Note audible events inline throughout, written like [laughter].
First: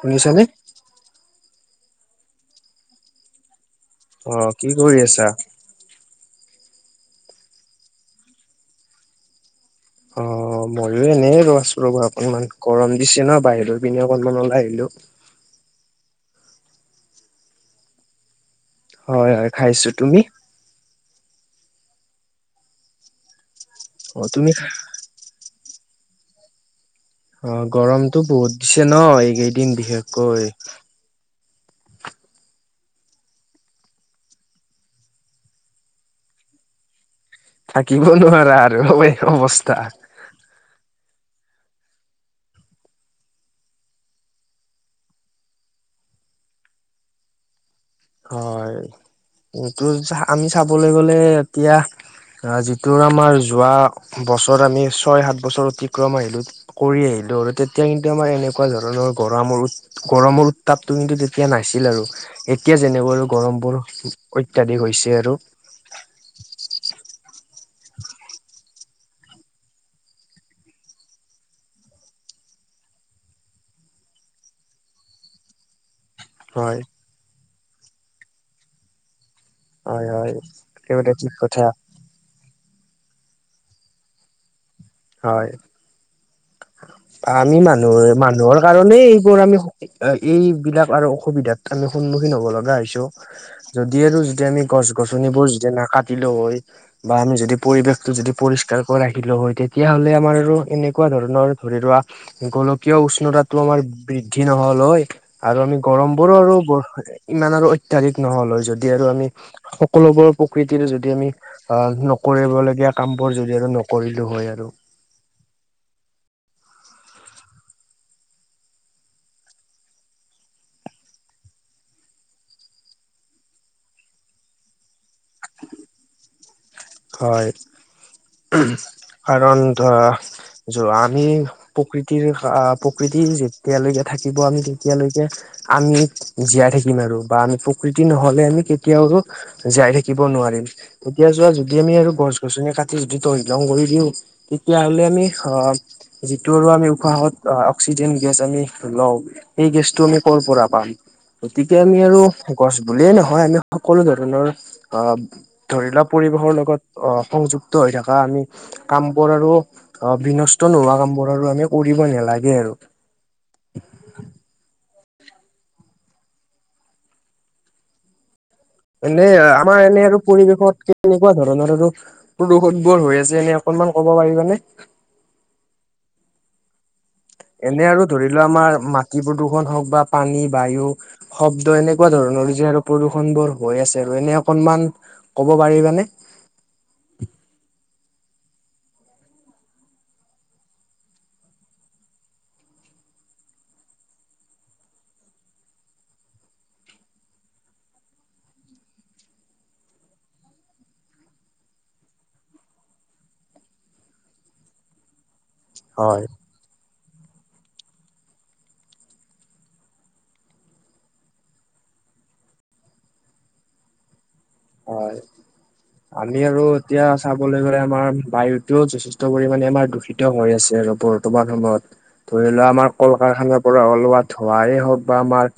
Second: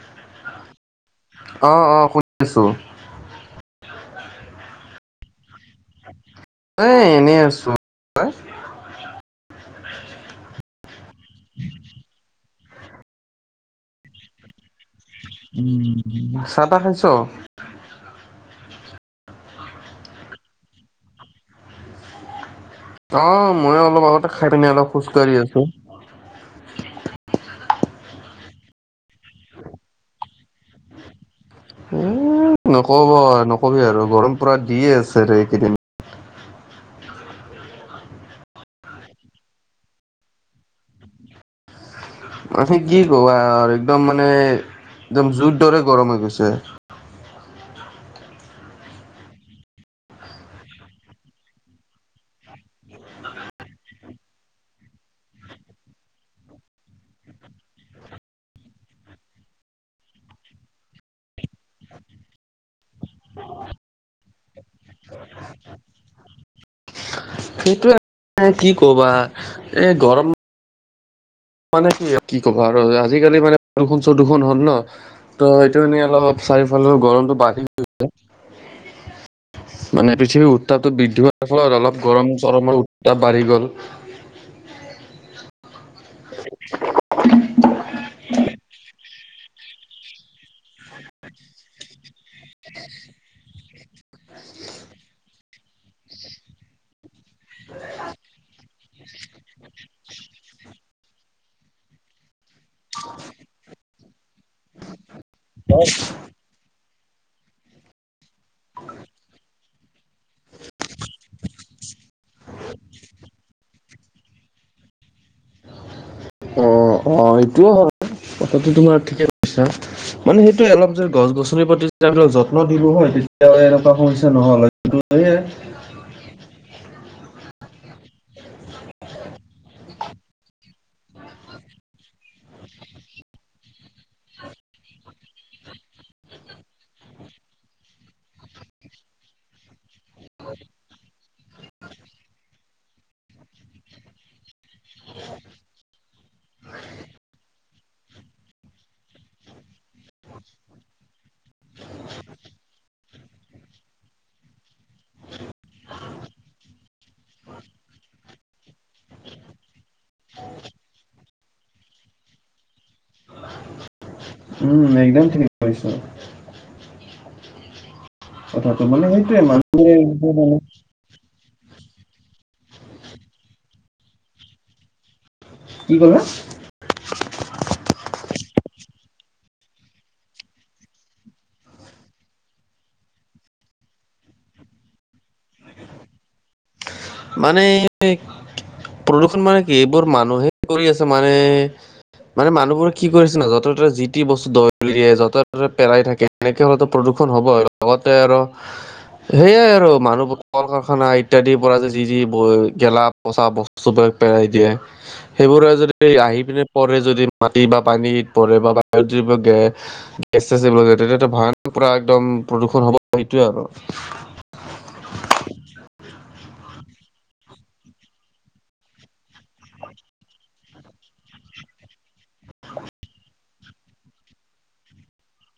শুনিছানে অ অ শুনি আছোঁ অ কি কৰি আছা? এই এনেই আছোঁ অ মইয়ো এনেই ৰ আছো ৰ'বা অকণমান গৰম দিছে ন বাহিৰৰ পিনে অকনমান ওলাই আহিলো উ চাহ তাহ খাইছ? হয় হয় খাইছো তুমি? অ মই অলপ অ' আগতে খাই তুমি পিনে অলপ খোজকাঢ়ি আছোঁ। অ গৰমটো বহুত দিছে ন এইকেইদিন বিশেষকৈ এ নকব -নকবি আৰু গৰম পুৰা দিয়ে আছেৰে এইকেইদিন। থাকিবই নোৱাৰা আৰু অবে অৱস্থা। মানে কি ক'বা আৰু একদম মানে একদম জুইৰ দৰে গৰম হৈ গৈছে। হয় এইটো যাহ আমি চাবলৈ গ'লে এতিয়া আহ, যিটো আমাৰ যোৱা বছৰ আমি ছয়, হাত বছৰ অতিক্ৰম আহিলোঁ কৰি আহিলোঁ আৰু তেতিয়া কিন্তু আমাৰ এনেকুৱা ধৰণৰ গৰম গৰমৰ উত্তাপটো কিন্তু তেতিয়া নাছিল আৰু এত এতিয়া যেনেকৈ আৰু গৰম বোৰ অত্যাধিক হৈছে আৰু সেইটোৱেই [unintelligible] কি ক'বা এ গৰম মানে কি -কি ক'বা আৰু আজিকালি মানে প্ৰদুষণ - চদুষণ হ'ল ন' ত'এইটো এনে অলপ হয় চাৰিওফালৰ গৰমটো বাঢ়ি গৈছে। হয় মানে হয় পৃথিৱীৰ উত্তাপটো একেবাৰে বৃদ্ধি ঠিক হোৱাৰ কথা ফলত অলপ গৰম চৰমৰ উত্তাপ বাঢ়ি গ'ল। হয়। [unintelligible] আমি মানুহ হৈ মানুহৰ কাৰণেই এইবোৰ আমি এইবিলাক আৰু অসুবিধাত আমি সন্মুখীন হ'ব লগা হৈছোঁ যদি আৰু যদি আমি গছ -গছনিবোৰ যেতিয়া নাকাটিলো হয় বা আমি যদি পৰিৱেশ টো যদি পৰিস্কাৰকৈ ৰাখিলো হয় তেতিয়া হ'লে আমাৰ আৰু এনেকুৱা ধৰণ নৰ ধৰি ৰোৱা গোলকীয় উষ্ণতাটো আমাৰ বৃদ্ধি নহ'ল হয় আৰু আমি গৰম বোৰো আৰু বৰ ইমান আৰু অত্যাধিক নহ'ল হয় যদি আৰু আমি সকলোবোৰ প্ৰকৃতিৰ যদি আমি আহ, নকৰিবলগীয়া কাম বোৰ যদি আৰু নকৰিলোঁ হয় আৰু। অ', অ', এইটোও হয় কথাটো তোমাৰ ঠিকে কৈছা। মানে সেইটোৱে অলপ যদি গছ -গছনিৰ প্ৰতি অলপ যেতিয়া যত্ন দিলো হয় তেতিয়া মানে এনেকুৱা সমস্যা নহ' ল হয়। [unintelligible] হয় কাৰণ ধৰা যোৱা আমি প্ৰকৃতিৰ খা প্ৰকৃতি যেতিয়ালৈকে থাকিব আমি তেতিয়ালৈকে আমি জীয়াই থাকিম আৰু বা আমি প্ৰকৃতি নহলে আমি কেতিয়াও টো জীয়াই থাকি থাকিব নোৱাৰিম এতিয়া যোৱা যদি আমি আৰু গছ -গছনি কাটি যদি তহিলং কৰি দিওঁ তেতিয়াহ'লে আমি আহ যিটো আৰু আমি উশাহত অহ, অক্সিজেন গেছ আমি লওঁ এই গেছটো আমি কৰ পৰা পাম? গতিকে আমি আৰু গছ বুলিয়ে নহয় আমি সকলো ধৰণৰ অ ধৰি লোৱা পৰিৱেশৰ লগত অ, সংযুক্ত হৈ থকা আমি কাম বোৰ আৰু অ, বিনষ্ট নোহোৱা কাম বোৰ আৰু আমি কৰিবই নালাগে আৰু। উম, একদম ঠিক কৈছ। কথাটো মানে এনে সেইটোয়ে আমাৰ মানুহে এনে আৰু পৰিৱেশত এনেকুৱা ধৰণৰ আৰু প্ৰদূষণ বোৰ হৈ আছে এনে অকনমান ক'ব পাৰিবানে? কি ক'লা? এনে আৰু ধৰি লোৱা আমাৰ মাটি প্ৰদূষণ হওক বা পানী, বায়ু শব্দ এনেকুৱা ধৰণৰ যে আৰু প্ৰদূষণ বোৰ হৈ আছে আৰু এনে অকনমান ক'ব পাৰিবানে? মানে প্ৰদূষণ মানে কি এইবোৰ মানুহে কৰি আছে মানে মানে মানুহবোৰে কি কৰিছে না য'তে - ততে যি তি বস্তু দলিয়াই য'তে -ত'তে পেলাই থাকে। এনেকে হ'লেতো প্ৰদূষণ হ'ব আৰু লগতে আৰু সেয়াই আৰু মানুহবোৰ ক'ল -কাৰখানা ইত্যাদিৰ পৰা যে যি -যি বই গেলা- পচা বস্তুবিলাক পেলাই দিয়ে সেইবোৰে যদি হয়। আহি পিনে পৰে যদি মাটি বা পানীত পৰে বা [unintelligible] গেছ- চেছ এইবিলাক [unintelligible] পুৰা একদম প্ৰদূষণ হ'ব সিটোয়ে আৰু। হয়। আমি আৰু এতিয়া চাবলৈ গ'লে আমাৰ বায়ুতও যথেষ্ট পৰিমাণে আমাৰ দূষিত হৈ আছে আৰু বৰ্তমান সময়ত। ধৰি লোৱা আমাৰ কল-কাৰখানাৰ পৰা অলোৱা ধোঁৱায়েই হওঁক বা আমাৰ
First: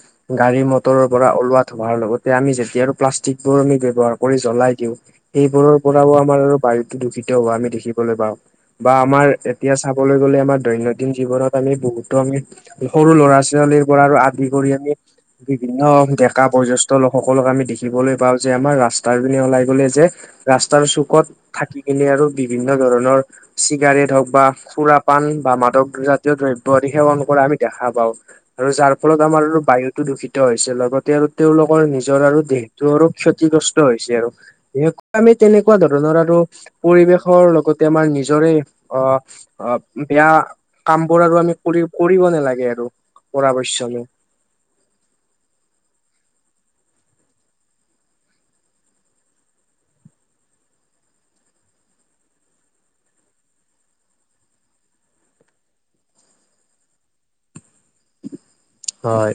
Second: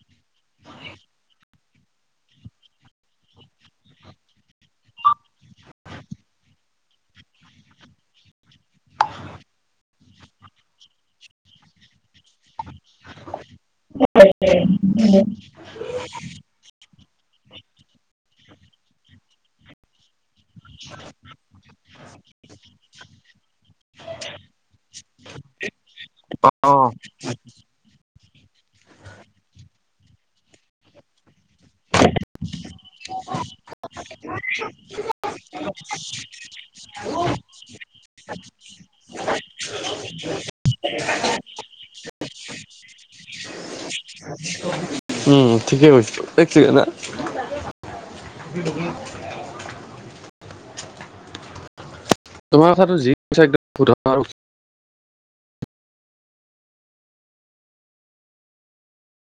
গাড়ী মটৰ পৰা ওলোৱা ধোৱাৰ লগতে আমি যেতিয়া আৰু প্লাষ্টিক বোৰ আমি ব্যৱহাৰ কৰি জ্বলাই দিও সেইবোৰৰ পৰাও আমাৰ আৰু বায়ু দূষিত হোৱা আমি দেখিবলৈ পাওঁ। বা আমাৰ এতিয়া চাবলৈ গ'লে আমাৰ দৈনন্দিন জীৱনত আমি বহুতো আমি সৰু ল'ৰা ছোৱালীৰ পৰা আদি কৰি আমি বিভিন্ন ডেকা বয় জেষ্ঠ লোকসকলক আমি দেখিবলৈ পাওঁ যে আমাৰ ৰাস্তাৰ পিনে ওলাই গলে যে ৰাস্তাৰ চুকত থাকি কিনে আৰু বিভিন্ন ধৰণৰ চিগাৰেট হওক বা সুৰা পান বা মাদক জাতীয় দ্ৰব্য আদি অ'। সেৱন কৰা আমি দেখা পাওঁ আৰু যাৰ ফলত আমাৰ আৰু বায়ুতটো দূষিত হৈছে লগতে আৰু তেওঁলোকৰ নিজৰ আৰু দেহটোৰো ক্ষতিগ্ৰস্ত হৈছে আৰু বিশেষকৈ আমি তেনেকুৱা ধৰণৰ আৰু পৰিৱেশৰ লগতে আমাৰ নিজৰে অ অ বেয়া কাম বোৰ আৰু আমি কৰি কৰিব নালাগে আৰু পৰা পৰাপক্ষলৈ। উম ঠিকেই কৈছ, এক ছেকেণ্ড হা। [unintelligible] তোমাৰ কথাটো যি একদম হয়।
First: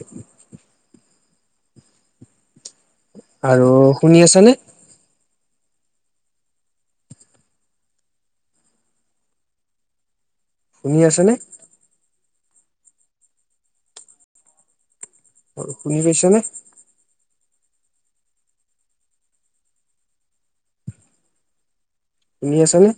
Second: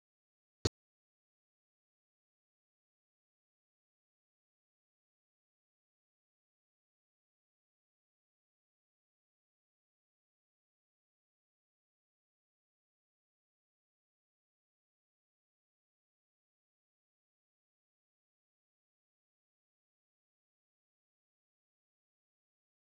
আৰু শুনি আছা নে? শুনি আছেনে? অ শুনি পাইছে নে? শুনি আছানে?